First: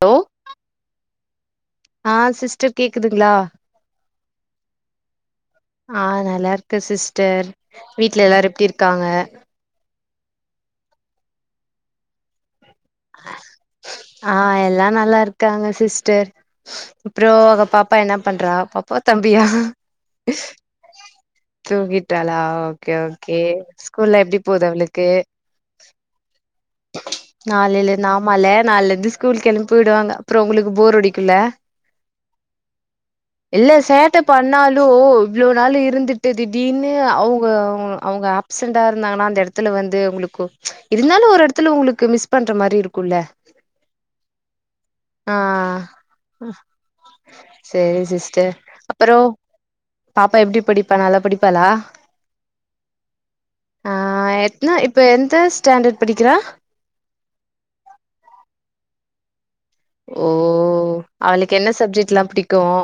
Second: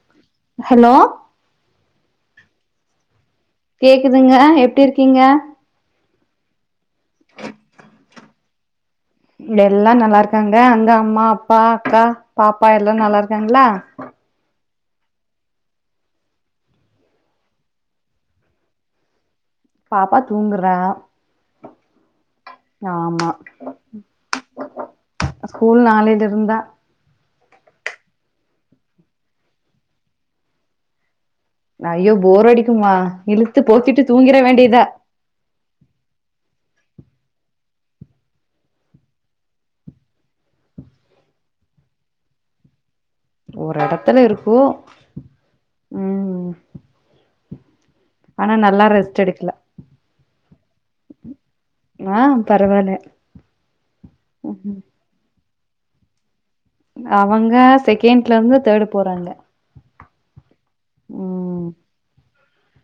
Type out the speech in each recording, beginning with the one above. Hello hello ஹ sis ச்சார் கேக்குதுங்களா கேக்குதுங்க எப்டி இருக்கீங்க ஆ நல்லா இருக்க சிஸ்டர் வீட்ல எல்லாரும் எப்டி இருக் எல்லா நல்லா இருக் இருக்காங்க அந்த அம்மா அப்பா அக்கா பாப் பா எல்லாம் நல்லா இருக்காங்களா ஆ எல்லா நல்லா இருக்காங்க சிஸ்டர் அப்புறம் அங்க பாப்பா என்ன பண்றா பாப்பா தம்பி யா பாப்பா தூங்குறா தூங்கிட்டாளா ஓகே ஆமா ஓகே ஸ்கூல்ல எப்டி போதுஅவளுக்கு ஸ்கூல் நாளைல இருந்தா நாலுலந்து நாமால நால இருந்து ஸ்கூலு எலுபிவிடுவங்க அப்புறம் உங்களுக்கு போராடக் ல்ல ஐயோ போர் அடிக்குமா இழுத்து இல்ல போத்திட்டு சேட்டை தூங்கிட வேண்டியதா பண்ணாலும் இவ்வளவு நாள் இருந்துட்டு திடீனு அவங்க அவங்க ஆப்சான்ட இருந்தாங்கா அந்த இடத்துல வந்து உங்களுக்கு இருந்தாலும் ஒரு இடத்து உங்களுக்கு மிஸ் பண்ற மாரி இருக்கும் ஒரு இடத்துல இருக்கு ஆ ம் ம் செரி சிஸ்டர் அப்புறம் எடுக்கல பாப்பா எப்டி படிப்பா நல்ல படிப் பலா ஆ பரவால்ல ஆ எனா இப்ப எந்த ஸ் ஸ்டண்டர்ட் படிக்கிறா அவங்க செகண்ட்ல இருந்து தேர்டு போறாங்க ஓ அவளுக்கு ம் என்ன சப்ஜெக்ட் எல்லாம் பிடிக் கும்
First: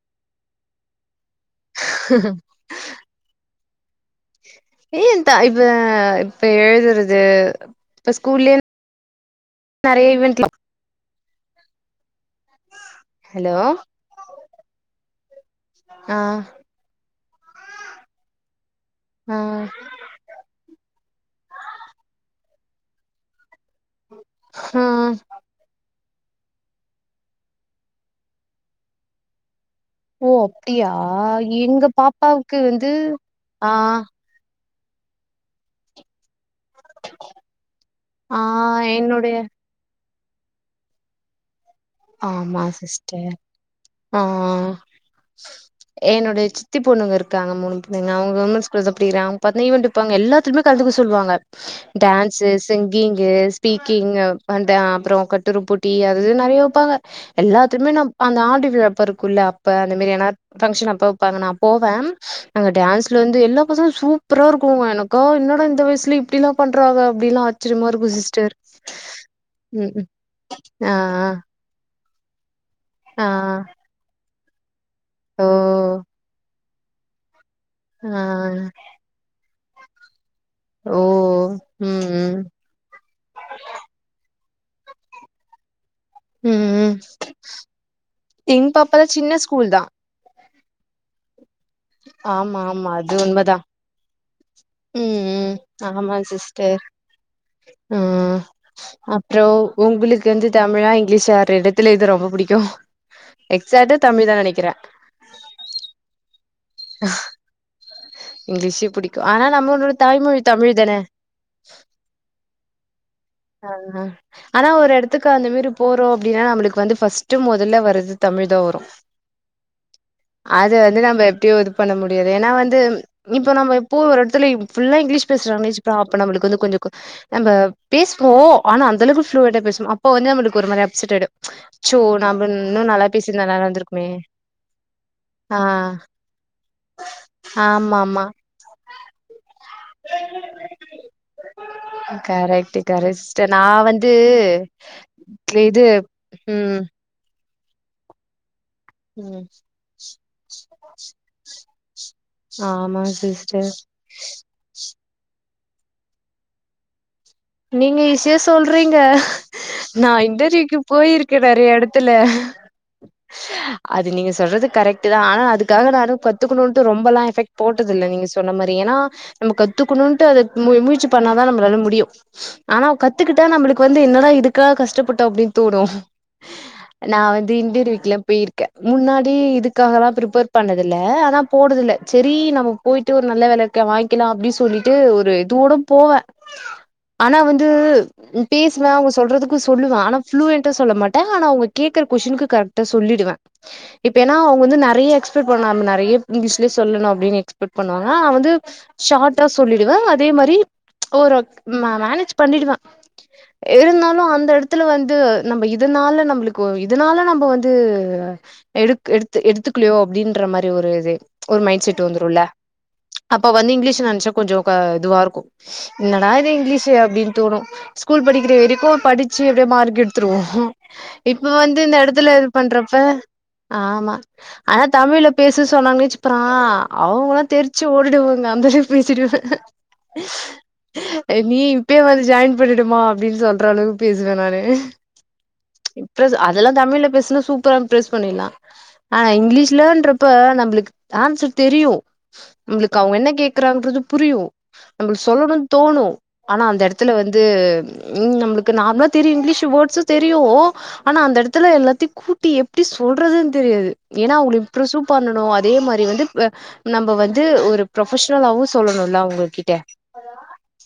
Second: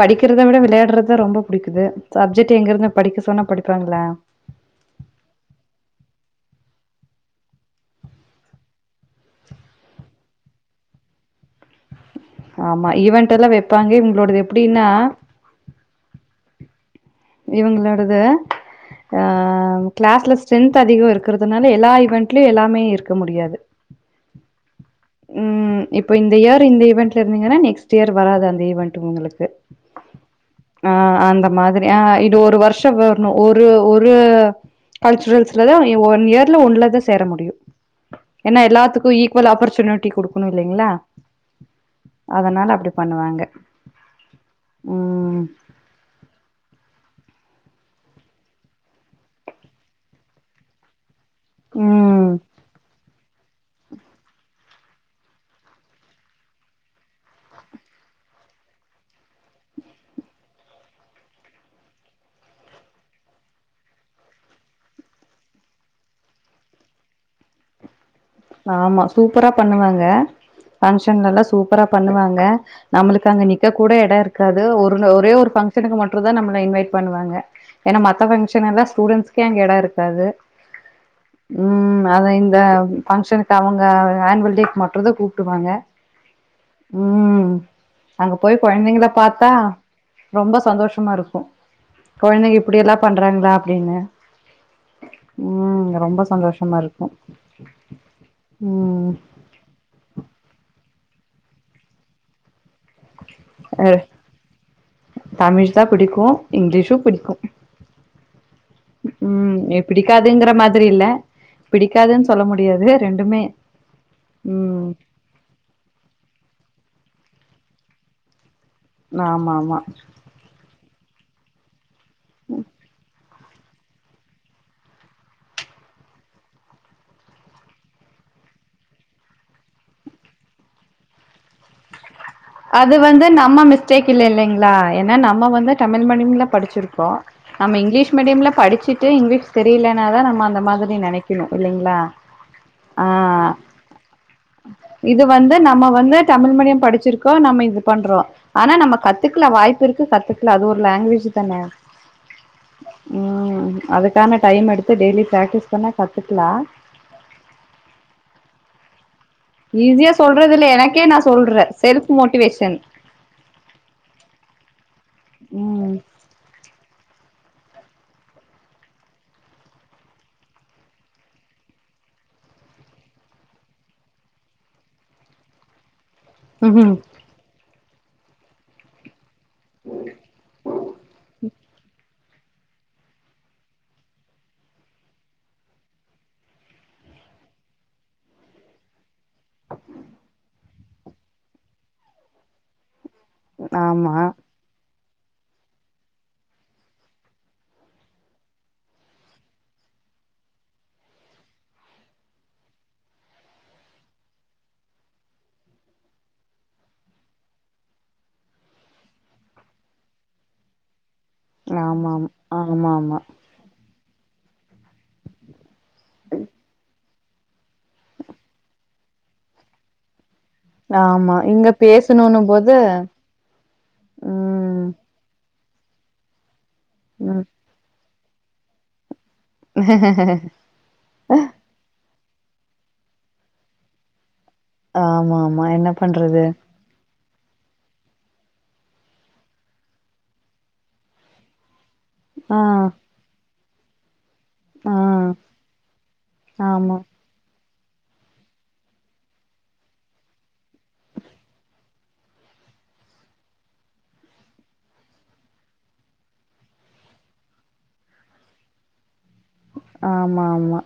படிக்கற்த விட விளையாடுறதுதா ரொம்ப புடிக்குது சப்ஜெக்ட் எங்கிருந்து படிக்க சொன்னா படிப்பு அப்பறங்ளா ஏ இப்ப இப்ப எழுதுறது இப்ப ஸ்கூல்லயே நெறைய ஈவென்ட்ல ஆமா ஈவென்ட் எல்லாம் ஹலோ வைப்பாங்க இங்களோடது எப்படின்னா ஆ இவங்களோடுது ஆ கிளாஸ்ல ஸ்ட்ரென்த் அதிகம் இருக்கும் இருக்கிறதுனால எல்லா ஈவென்ட்லயும் எல்லாமே இருக்க முடியாது ஆஹ் இப்போ இந்த இயர் இந்த ஈவெண்ட்ல இருந்தீங்கன்னா நெக்ஸ்ட் இயர் வராது அந்த வெண்டட் உங்களுக்கு ஓ அப்டியா ஆ அந்த எங்க மாதிரி ஆ இது ஒரு பாப்பாவுக்கு வந்து வருஷம் வரணும் ஒரு ஆ ஒரு கல்ச்சுரல்ஸ்ல தான் ஒன் இயர் ஒன்ன தான் சேர முடியும் ஆ ஏன்னா எல்லாத்துக்கும் என்னுடைய ஈக்குவல் ஆப்பர்ச்சூன் டி கொடுக்கணும் இல்லைங்களா ஆமா அதனால அப்டி சிஸ்டர் பண்ணுவாங்க ஆ ஆ ம் என்னுோடைய சித்தி பொண்ணுங்க இருக்கு இருக்காங்க மூணு புள்ளைங்க அவங்க [inaudible] அப்டி ஈவன் வைப்பாங்க எல்லாத்துலயும் கலந்துக்க சொல்லுவாங்க ம் டான்ஸ் சிங்கிங்கு ஸ்பீக்கிங் அ அப்பறம் கட்டுரு போட்டி அது நெறைய போக எல்லாத்துமேந்த [inaudible] இரு அப்ப அந்த மாரிப்ப வப்பாங்க நான் போவேன்ங்கான்ல வந்து எல்லா பசும் சூப்பரா இருக்கும்ங்க என என்ன இந்த வயசுல இப்டில்லாம் பண்றாங்க அப்டில்லாம் அச்சுரியமாசிச்ச ஆமா சூப்பரா பண்ணுவாங்க ஆ பங்கஷன்லல்லாம் ச அப்புறோ பண்ணுவாங்க ஆ நம்மளுக்கு அங்க நிக்க கூட இடம் இருக் இருது ஒரு ஒரே ஆ ஓ ஒரு பபங்கஷனுக்கு மட்டும் தான் நம்ள இன்வைட் பண்ணுவாங்க ஏன்னா ஆ மத்த பங்க்ஷன் எல்லாம் ஸ்டூடென்ஸ்கே அங்க இடம் இருக்காது ஓ ம் உம் அத ம் இந்த [inaudible] அவங்க ஹனவேல் டேக்கு மற்றதா கூப்பிடுவாங்க ம் ம் அங்க போய் எங்க பாப்பா த கொழந்தைங்கள பாத்தா சின்னஸ்கூல் தான் ரொம்ப சந்தோஷமா இருக்கும் கெழந்தைங்க ஆமா இப்டிய ஆமா எல்லாம் அது பண்றாங்களா உண்மதா அப்டின்னு ம் ம் உம் ரொம்ப சந்தோஷமா இருக்கும் ஆ அப்பறம் உங்களுக்கு வந்து தமிழ் இங்கிலீஷ் இடத்துல இது ரொம்ப பிடிக்கும் தமிழ் தான் பிடிக்கும் இங்கிலீஷும் பிடிக்கும் இங்கிலீஷு புடிக்கு ஆனா உம் நம்மளோட தாய்மொழி பிடிக்காதுங்கிற தமிழ் மாரி தானே இல் பிடிக்காதுன்னு சொல்ல முடியாது ரெண்டுமே ஆஹஹ ஆனா ஒரு ம் இடத்துக்கு அந்த மாரி போறோம் அப்டின்னா நம்மளுக்கு வந்து பஸ்ட் பஸ்ட் முதல்ல வருது தமிழ் தான் ஒரு ஆமா ஆமா [unintelligible] பண்ண முடியாது ஏன்னா வந்து இப்ப நம்ம எப்போ ஒரு இடத்துல ஃபுல்லா இங்கிலீஷ் பேசுறாங்களே மிஸ் அப்ப நம்மளுக்கு வந்து கொஞ்சம் நம்ம பேசுவோம் ஆனா அந்தளவுக்கு ப்ளூயட்டா பேசுனும் அப்ப வந்து நம்மளுக்கு ஒரு மாரி அப்சட் ஆயிடும் அது வந்து நம்ம இருந்திருக்குமே மிஸ்டேக் இல்ல இல்லேங்களா ஏன்னா நம்ம ஆ வந்து தமிழ் மீடியம்ல படிச்சிருக்கோம் நம்ம ஆமா இங்கிலீஷ் ஆமா மீடியம்ல படிச்சுட்டு இங்கிலீஷ் தெரியலனாதான் நம்ம அந்த மாரி நினைக்கணும் இல்லங்களா கரெக்ட் ஆ கரெக்ட் சிஸ்டர் நா வந்து இது வந்து இது நம்ம வந்து தமிழ் ம் மீடியம் இப்ப நம்ம இது பண்றோம் ஆனா நம்ம ம் கத்துக்கலா வாய்ப்பு இருக்கு கத்துக்கலா அது ஒரு லாங்குவேஜ் தானே ஆமா சிஸ்டர் அதுக்கான டைம் எடுத்து டெய்லி பிராக்டிஸ் பண்ணா கத்துக்கலாம் நீங்க ஈசஸியா சொல்றீங்க ஈஸியா நான் சொல்றது இல்ல இன்டர்வியூக்கு எனக்கே நா போயிருக்கேன் சொல்றே நேறைய செல்ஃப் இடத்துல மோட்டிவேஷன் அது நீங்க சொல்றது கரெக்ட் தான் ஆனா ம் அதுக்காக கத்துக்கணுட்டு ரொம்பெல்லாம் எபெக்ட் போட்டதது இல்ல நீங்க சொன்ன மாரி ஏன்னா நம்ம கத்துக்கணும்ட்டு அதை மு முயற்சி பண்ணாதான் நம்மளால முடியும் ஆனா கத்துக்கிட்டா நம்மளுக்கு வந்து என்னடா இதுக்காக கஷ்டப்பட்டோம் அப்டின்னு தோணும் ம் நா வந்து இன்டர்வீயூ ல போயிருக்க முன்னா டி இதுக்காகெல்லாம் பிரிப்பர் பண்ணது இல்ல அதான் போறது இல்ல செரி நம்ம போயிட்டு ஒரு நல்ல வெலைக்கு வாங்கிக்கலாம் அப்டின்னு சொல்லிட்டு ஒரு இதுவோட போவேன் ஆனா வந்து பேசுவேன் அவுங் சொல்றதுக்கு சொல்லுவேன் ஆனா ப்ளூ என் சொல்லமாட்டேன் ஆனா அவுங்க கேக்குற கொஷ்டினுக்கு கரக்டா சொல் சொல்லிடுவேன் ஆமா இப்ப ஏன்னா அவுங்க வந்து நெறைய எக்ஸ்பெக்ட் பண்ண நா நிறைய இங்கிலீஷ்ல சொல்லணும் அப்டின்னு எக்ஸ்பெக்ட் பண்ணுவாங்க அவ வந்து ஷார்ட்டா சொல்லிடுவேன் அதே மாரி ஒரு மேனேஜ் பண்ணிடுவேன் இருந்தாலும் அந்த இடத்துல வந்து நம்ம இதனால நம்மளுக்கு இதனால நம்ம வந்து எ எடுத்து எடுத்துக்கிலையோ அப்டின்ற மாரி ஒரு இது ஒரு மைண்ட் செட் ஆமாம் வந்துரும்ல ஆமா ஆமா அப்ப வந்து இங்கிலீஷ்ல நான் கொஞ்ச கொஞ்ச இதுவா இருக்கும் என் என்னா இது இங்கிலீஷ் அப்டின்னு தோணும் ஸ்கூல் படிக்குற வரிக்கும் படிச்சு எப்டி மார்கெடு [inaudible] இது ஆமா இப்ப இங்க வந்து இந்த இடத்துல பேசணுன்னு இது போது பண்றப்ப ஆமா ஆனா ம் தமிழ்ல பேச சொன்னாங்கே சிப்புறா அவுங்களா ம் தெரிச்சு ஓடிடுவோ நந்த பேசிடுவேன் [inaudible] இப்ப லீவுக்கு இப்ப வந்து ஜாயின் பண்ணிடுமா அப்டின்னு சொல்றளவு பேசுவே நானு ஆமா ஆமா என்ன [inaudible] இப்ப பண்றது அதெல்லாம் தமிழ்ல பேசன சூப்பரா வந்து பேஸ் பண்ணிடலாம் ஆனா இங்கிலீஷ்ல இன்றப்ப நம்புளுக்கு ஆன்சர் தெரியு ஆ உங்களுக்கு அவுங்க என்ன கே [inaudible] புரியு ஆ அப்புடி சொல்லணு தோணும் ஆனால் அந்த ஆமா இடத்துல வந்து உம் நம்மளுக்கு நார்மலா தெரியும் இங்கிலீஷ் வேர்ட்ஸ் தெரியும் ஆனா அந்த எடத்துல எல்லாத்தையும் கூட்டி எப்படி சொல்றதுன்னு தெரியாது ஏன்னா அவுங்க இம்ரசும் பண்ணணு அதே மாரி வந்து நம்ம வந்து ஒரு ப்ரொபஷனலாவு சொல்லணுல அவுங்களுக்கே ஆமா ஆமா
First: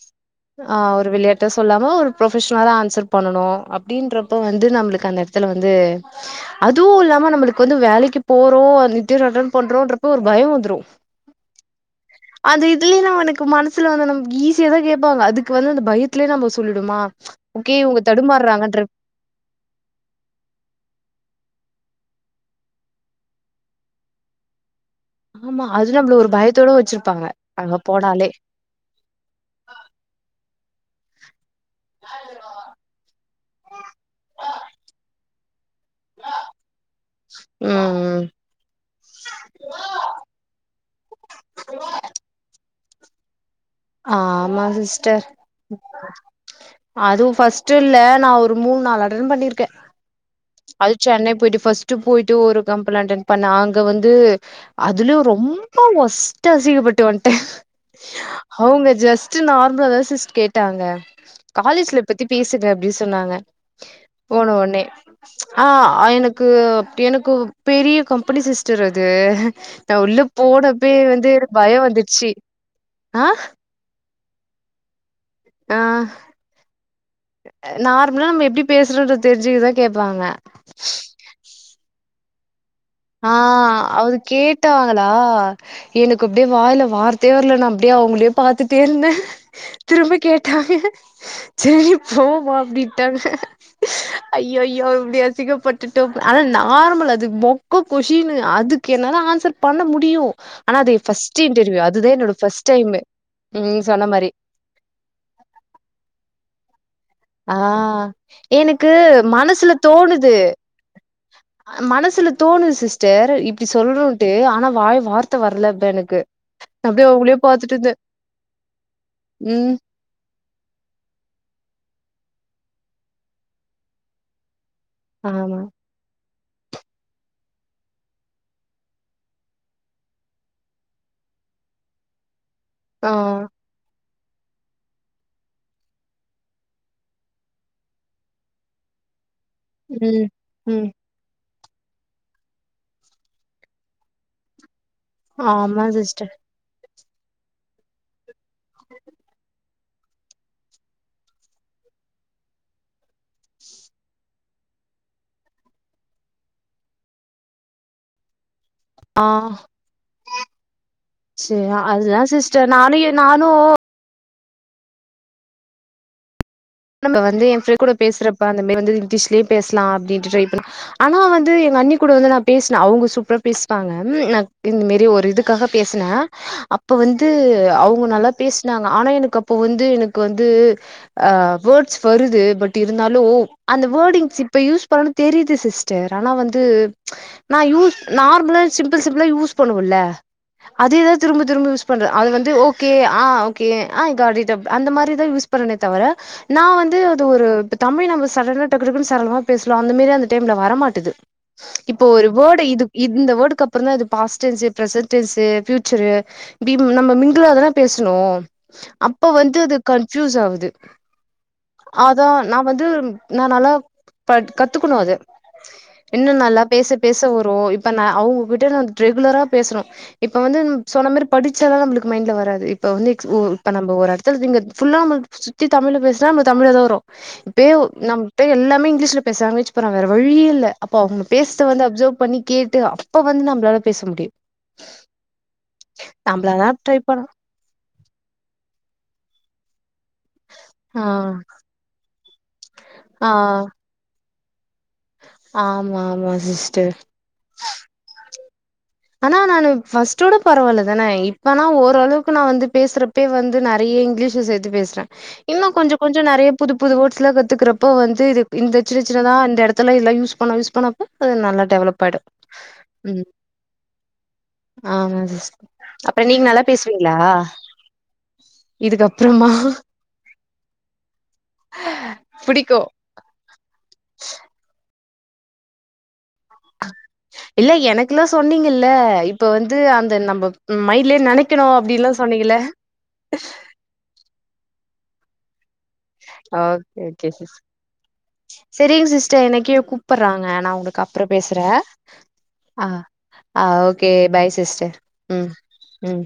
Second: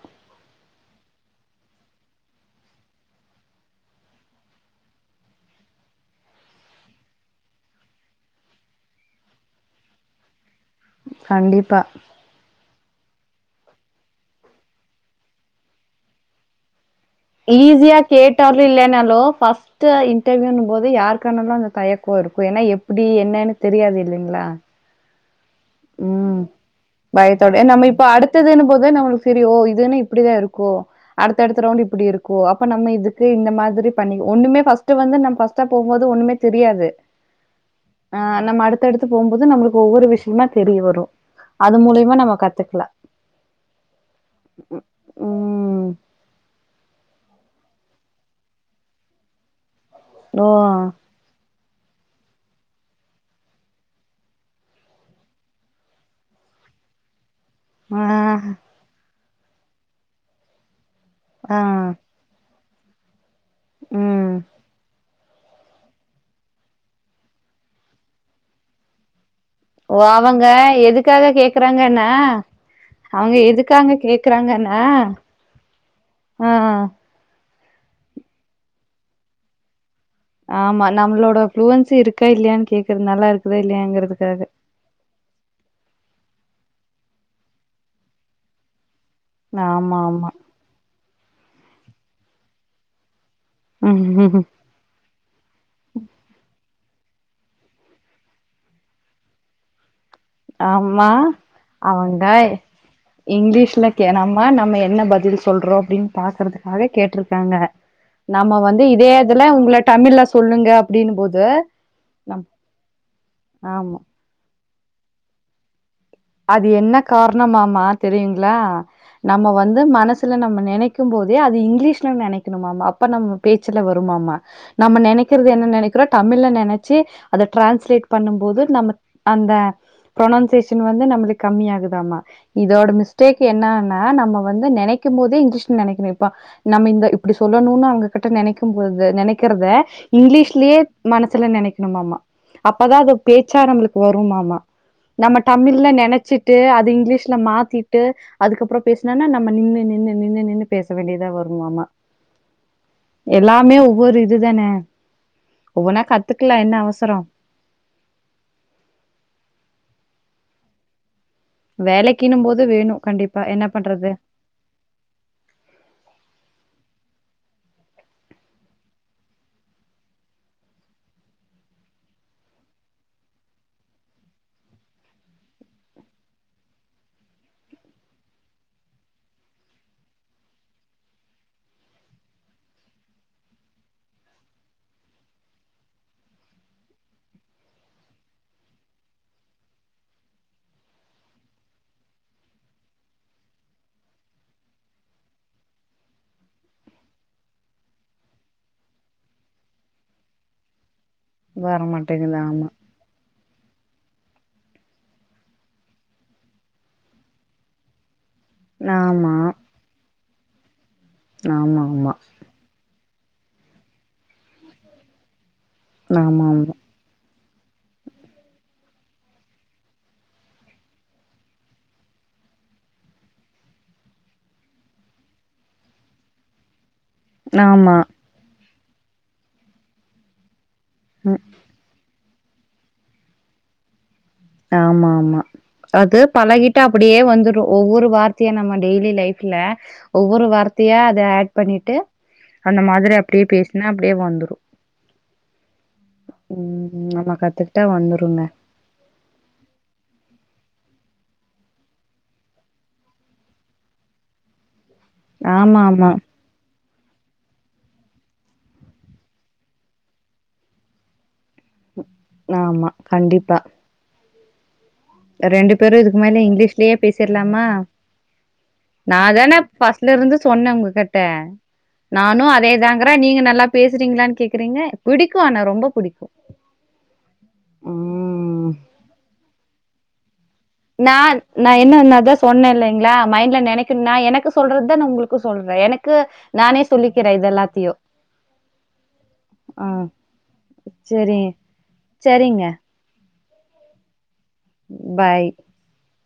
ஆஹ ஒரு விளையாட்ட சொல்லாம ஒரு ப்ரொபஷனலா தா ஆன்சர் பண்ணனு அப்புடின்றப்ப வந்து நம்முளுக்கு அந்த இடத்துல வந்து அதுவு இல்லாம நம்முளுக்கு வந்து வேலைக்கு போறோ நித்தி ரிட்டன் பண்றோ என்றப்ப ஒரு பயம் வந்து கண்டிப்பா அந்த இத இதல ந உனக்கு மனசுல வந்தது நம்ம ஈஸ் ஏதுக் தா கேப்பாங்க அதுக்கு வந்து அந்த பயத்தலேயே நம்ம சொல்லுடுமா ஈஸியா கேட்டாலு இல்லனாலு ஃபர்ஸ்ட்டு இன்டர்வியூன்னு போது யாருக்கானாலு அந்த தயக் ஒர் பொறுப்பு எப்டி என்னன்னு தெரியாது இல்லங்களா ஆமா அது நம்மள ஒரு ம் பயத்தோட வச்சிருப்பாங்க பயத்தோட அங்க நம்ம இப்ப போனாலே அடுத்ததுன்னு போது நம்மளு சரி ஓ இதுன்னு இப்டிதா இருக்கு கோ அடு அடுத்த அடுத்த ரவுண்டு இப்டி இருக்கோ அப்ப நம்ம இதத் ஏ இந்த மாதிரி பண்ணி ஒண்ணுமே பஸ்டு வந்து பஸ் போம்போது ஒண்ணுமே தெரியாது ம் ம் ஆஹ நம்ம அடுத்தடுத்து போம்போது நம்மளுக் ஒவ்வொரு விஷ் என்ன தெரிய வரு அது மூலியமா நம்ம கத்து இருக்லா ஆஹ் ஆமா சிஸ்டர் ம் அதுவும் ஃஸ்ட் இட்டுல நான் ஒரு மூணு நாலு ஆட்ன் பண்ணியிருக்கேன் ஓ அது சென்னை போயிட்டு ஃபர்ஸ்ட் ட் போயிட்டு ஒரு கம்லைட் பண்ண அங்க வந்து அதுலயும் ரொம்ப ஒஸ்ட் அசங்கப்பட்டுவந் ஆஹ் ஜஸ்ட் நார் முல்ல சிஸ் கேட்டாங்க ஆ காலேஜ்ல பத்தி பேசுங்க அபி சொன்னாங்க ம் போன்ன ஒன்னே ஆஹ் ஆ எனக்கு அப்படி எனக்கு பெரிய கம்பெனி சிஸ்டர் அது நா ஓ உள்ள அவங்க போனப்பே வந்து எதுக்காக எனக்கு பயம் கேக்குறாங்கன்னா வந்துருச்சு ஆ அவங்க இதுக்காங்க கேக்குறாங்கண்ணா ஹ நார்ம்முல் நம்ம எப்படி பேசுறதுன் தெரி்ஞ்சு ருக் ஆமா நம்மளோட ப்ளுவன்சி இருக் இருக்கா இல்லையான் கேக் ஆஹ் அவது கேட்டவாங்களா எனக்கு அப்படியே வாயில்லா வ வார்த்தே வரலை நான் அப்படியே அவங்களே பார்த்துட்டே இருந்தேன் ஆமா திரும்ப ஆமா கேட்டாங்க க சரி போமா அப்டிட்ன்டாங்க ம் ஐயோ யோ இப்படி அசுக்கப்பட்டுட்டோம் ஆனா நம்ம நார்மல்ல அது போங் கொ கொஸின் அதுக்கு என்னாலா ஆன்சர் பண்ண முடி ஆம்மா என்னோட அவங்காய் ஃபர்ஸ்ட் டைமு ம் இங்கிலீஷ்ல சொன்ன மாரி கேணம்மா நம்ம என்ன பதில் சொல்றோம் அப்டின்னு பாக்குறது அதே கேட் ஆஹ் எனக்கு இதுல மனசுல உங்கள தமிழ்ல தோணுது சொல்லுங்க அப்டின்னு போது மனசுல தோணுது சிஸ்டர் இப்படி ஆமா சொல்லானுன்ட்டு ஆனா வாய் வார்த்தை வரல இப்ப எனக்கு அது என்ன அப்டியே அவங்களே பாத்துட்டு காரணம்மாமா தெரியுங்களா நம்ம ம் வந்து மனசுல நம்ம நினைக்கும் போதே அது இங்கிலீஷ்ல நினைக்கணும்மா அப்ப நம்ம பேச்சுல வரும்மாமா நம்ம நினைக்கிறது ஆமா என்ன நினைக்கிறோ டப் தமிழ்ல நெனச்சி அத டிரான்ஸ்லேட் பண்ணும்போது நம்ம அந்த புரனவுன்சேஷன் வந்து நம்மளுக்கு கம்மிய ஆகுதாம்மா இதோட ஆ மிஸ்டேக் என்னனா ஆனா நம்ம வந்து நினைக்கும் போதே இங்கிலீஷ்ல நினைக்கணும்பா நம்ம இந்த இப்படி சொல்லணும் அவங்ககிட்ட நினைக்கும் போது நினைக் [unintelligible] இருக்கிறது ம் இங்கிலீஷ்லயே ம் மனசுல நினைக் ஆமாமா அப்பதான் அது பேச்சா நம்மளுக்கு வரும்மாமா ஆமா தமிழ்ல சிஸ்டர் நினைச்சிட்டு அது இங்கிலீஷ் [unintelligible] மாத்திட்டு அதுக்கப்புறம் பேசினனா நம்ம நின் நின் நின்னு நின்னு பேச வேண்டியதா வருமமா எல்லாமே ஒவ்வொரு இதுதானே ஒவ்வொன்னா கத்துக்கலாம் என்ன அவசரம் ஆஹ் செரி அதுதான் வேலைக்கின்னும் போது சிஸ்டர் வேணும் நானும் - கண்டிப்பா. என்ன நானும் பண்றது? இப்போ வந்து என் ஃப்ரெண்ட் கூட பேசுறப்ப அந்தமாரி வந்து இங்கிலீஷ்லய பேசலாம் அப்படின்ட்டு ட்ரை பண்ண ஆனால் வந்து எங்க அண்ணி கூட வந்து நான் பேசினேன் அவங்க சூப்பராக பேசுவாங்க நான் இந்த மாரி ஒரு இதுக்காக பேசன அப்போ வந்து அவங்க நல்லா பேசனாங்க ஆனால் எனக்கு அப்போ வந்து எனக்கு வந்து வேர்ட்ஸ் வருது பட் இருந்தாலும் ஓ அந்த வேர்ட இங் இப்ப யூஸ் பண்ணணும் தெரியுது சிஸ்டர் ஆனா வந்து நான் யூஸ் நார்மலா சிம்பிள் சிம்பிளா யூஸ் பண்ணுவல அதேதான் திரும்ப திரும்ப யூஸ் பண்றன் அது வந்து ஓகே ஆ ஓகே ஆ அந்த [unintelligible] மாதிரிதான் யூஸ் பண்ணனே தவிர நான் வந்து அது ஒரு தமிழ் நம்ம சடனா டக்கு டக்குன்னு சரளமா பேசலாம் அந்த மாரி அந்த டைம்ல வர மாட்டேது வர இப்போ ஒரு மாட்டேங்குது. வேர்ட ஆமா. இது இந்த இந்த வேர்ட் அப்புற தா past tense present tense future [unintelligible] நம்ம மிங்களா தானே பேசணும் அப்ப ஆமா. வந்து அது [unintelligible] [unintelligible] ஆவுது ஆமாமா. அதான் நான் வந்து ம் நா நல்ல பட் கத்துக்கணு அத இன்னு நல்லா ஆமாமா. ஆமா. பேச பேச வரு இப்ப நான் அவங்ககிட்டு ரெகுலரா பேசுறோ இப்ப வந்து சொன்னமாரி படிச்சாலா நமக்கு மைண்ட்ல வராது இப்ப வந்து [unintelligible] இப்ப நம்ம ஒரு இடத்துல [unintelligible] சுத்தி தமிழ்ல பேச [unintelligible] தமிழ்ல தா வரு ஆமா [unintelligible] இங்கிலிஷ் ல பேசலாங் [unintelligible] போறாங்க வேற வழியே இல்ல அப்போ அவங்க ஆமா ம். பேசத்த வந்து அப்சர்வ் பண்ணி கேட்டு அப்ப வந்து நம்மளால பேச முடியும் ஆமா ஆமா அது நம்மளால பலகிட்டா ட்ரை அப்படியே பண்ண வந்துரு ஒவ்வொரு வார்த்தைய நம்ம டெய்லி லைஃப் இல்ல ஒவ்வொரு வார்த்தையா ஆ அத ஆட் பண்ணிட்டு அந்த மாதிரி ஆ அப்படியே பேசினா அப்படியே வந்துரும் ஆமா ஆமா சிஸ்டர் உம் நம்ம கத்துக்கிட்டா வந்துருங்க ஆனா நானு பர்ஸ்ட்டோட பரவாயில்ல தானே இப்பனா ஓரளவுக்கு நான் வந்து பேசுறப்பே வந்து நெறைய இங்கிலீஷ சேர்த்து பேசற இன்னு ஆமா கொஞ்ச ஆமா கொஞ்ச நெறைய புது புது வேர்ட்ஸ்லாம் கத்துக்குறப்ப வந்து இது இந்த சின்ன சின்னதா இந்த எடத்துல எல்லா யூஸ் பண்ண யூஸ் பண்ணப்ப அது நல்லா டெவலப் ஆயிடு ஆமா ம் கண்டிப்பா ஆமா சிஸ் ரெண்டு பேரு இதுக்கு அப்றோ மேல நீங்க நல்லா இங்கிலீஷ்லயே பேசுவீங்களா பேசிறலாமா நா இதுக்கப்றமா தானே பர்ஸ்ட்ல இருந்து சொன்னே உங்க கிட்ட நானும் அதே புடிக்கு தாங்கற நீங்க நல்லா பேசுறீங்களான்னு கேக்குறீங்க பிடிக்கும் ஆனா ரொம்ப பிடிக்கும் இல்ல எனக்குல்லாம் சொன்னீங்கல்ல இப்ப வந்து அந்த இத நம்ம மைண்ட்லயே நான் நெனைக்கணு நான் அப்டின்லா என்னனான் சொன்னீங்கல்ல சொன்னேன் இல்லைங்களா மைண்ட்ல நினைக்கணும்னா எனக்கு சொல்றது தான் உங்களுக்கு இப் சொல்ல ஓகே ஓகே எல்லாத்தையு. செரீங்க சிஸ்டர் ஆ எனகிழக் கூப்பிடுறாங்க நான் உங்களுக்கு அப்புறம் சரி பேசுறேன் சரிங்க ஆஹ ஆ ஓகே பாய் சிஸ்டர் பாய். உம் உம் உம்